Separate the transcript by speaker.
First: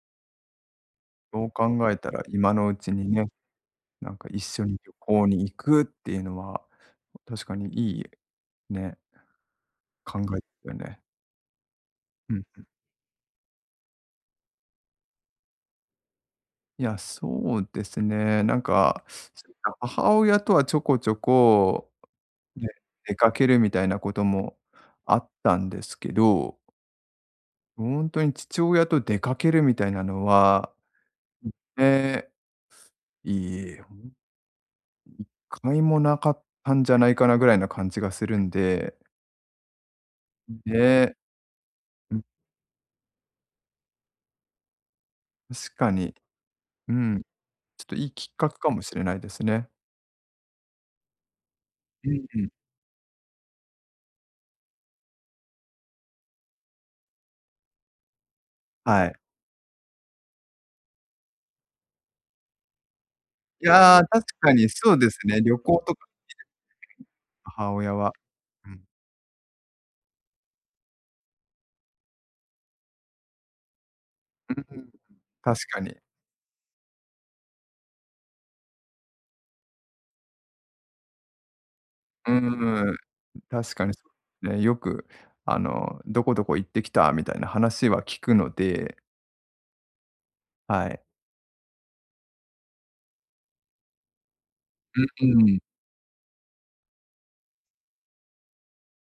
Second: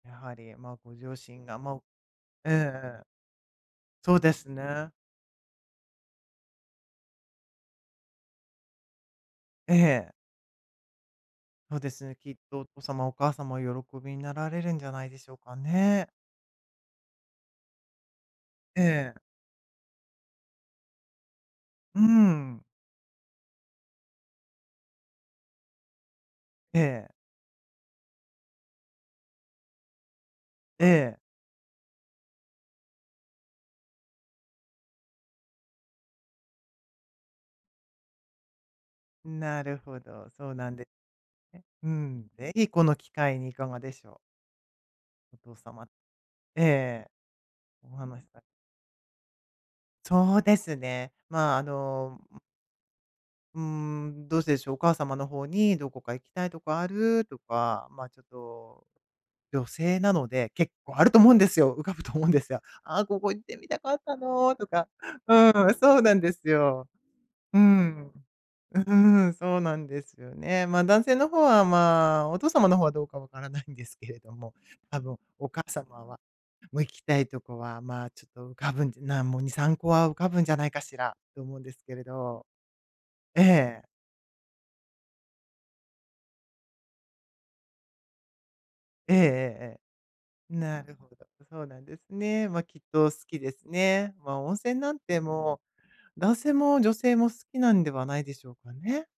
Speaker 1: やはり、ま、ご両親
Speaker 2: そう
Speaker 1: が、ま、お
Speaker 2: 考えたら
Speaker 1: ええ
Speaker 2: 今のうち
Speaker 1: ええ。
Speaker 2: にね、な
Speaker 1: そ
Speaker 2: ん
Speaker 1: う
Speaker 2: か
Speaker 1: で
Speaker 2: 一
Speaker 1: す
Speaker 2: 緒に
Speaker 1: ね。
Speaker 2: 旅行に行くっていうのは、確かにいい、ね
Speaker 1: ええ。
Speaker 2: 考え、てね。
Speaker 1: そうですね、き
Speaker 2: う
Speaker 1: っ
Speaker 2: ん、
Speaker 1: と
Speaker 2: ふ。
Speaker 1: お父様、お母様喜びになられるんじゃないでしょうかね。
Speaker 2: いや、そうですね。なん
Speaker 1: え
Speaker 2: か、
Speaker 1: え。
Speaker 2: 母親とはちょこちょこ、
Speaker 1: うん。
Speaker 2: ね、出かけるみたいなこともあったんですけど
Speaker 1: ええ。
Speaker 2: ほんとに父親と出かけるみたいなのは、
Speaker 1: ええ。
Speaker 2: いっていいほん1回も無かったんじゃないかな？ぐらいな感じがするんで
Speaker 1: ん、なるほど、そ
Speaker 2: う
Speaker 1: う
Speaker 2: ん、
Speaker 1: なんで、
Speaker 2: で
Speaker 1: ね。う
Speaker 2: うん。
Speaker 1: ん、ぜひこの機会にいかがでしょう？お父
Speaker 2: 確
Speaker 1: 様
Speaker 2: かに、
Speaker 1: えええ
Speaker 2: う
Speaker 1: え。
Speaker 2: ん。ちょっと
Speaker 1: お
Speaker 2: いい
Speaker 1: 話し
Speaker 2: きっ
Speaker 1: た。
Speaker 2: かけかもしれないですね。
Speaker 1: そうですね、まあ、あ
Speaker 2: う
Speaker 1: の
Speaker 2: ん、う ん。
Speaker 1: うーん、どうしてでしょう？お母様の方に、どこか行きたいとこある？とか、まあ、ちょっと、
Speaker 2: はい。
Speaker 1: 女性なので結構あると思うんですよ。浮かぶと思うんですよ。「ああ、ここ行って
Speaker 2: い
Speaker 1: みたか
Speaker 2: や、
Speaker 1: った
Speaker 2: 確か
Speaker 1: の」と
Speaker 2: に
Speaker 1: か。
Speaker 2: そうです
Speaker 1: う
Speaker 2: ね、旅
Speaker 1: ん、
Speaker 2: 行と
Speaker 1: そう
Speaker 2: かね、
Speaker 1: なんですよ。う
Speaker 2: 母親
Speaker 1: ん。
Speaker 2: はう
Speaker 1: う
Speaker 2: ん。
Speaker 1: うん。そうなんですよね。まあ、男性のほう方は、まあ、お父様のほうはどうか分からないんですけれど
Speaker 2: う
Speaker 1: も、
Speaker 2: んうん、
Speaker 1: 多分、お母
Speaker 2: 確かに。
Speaker 1: 様は、も、行きたいとこは、まあ、ちょっと浮かぶんで、な、もう、2、3個は浮かぶんじゃないかしら？と思うんですけれ
Speaker 2: う
Speaker 1: ど。
Speaker 2: ーん、
Speaker 1: え
Speaker 2: 確
Speaker 1: え。
Speaker 2: かに、そ、ね、よく、あの「どこどこ行ってきた」みたいな話は聞くので
Speaker 1: ええええええ。な
Speaker 2: は
Speaker 1: る
Speaker 2: い。
Speaker 1: ほど。そうなんですね。ま、きっと好きですね。ま、温泉なん
Speaker 2: う
Speaker 1: て
Speaker 2: う
Speaker 1: も
Speaker 2: ん。
Speaker 1: う、男性も女性も好きなんではないでしょうかね？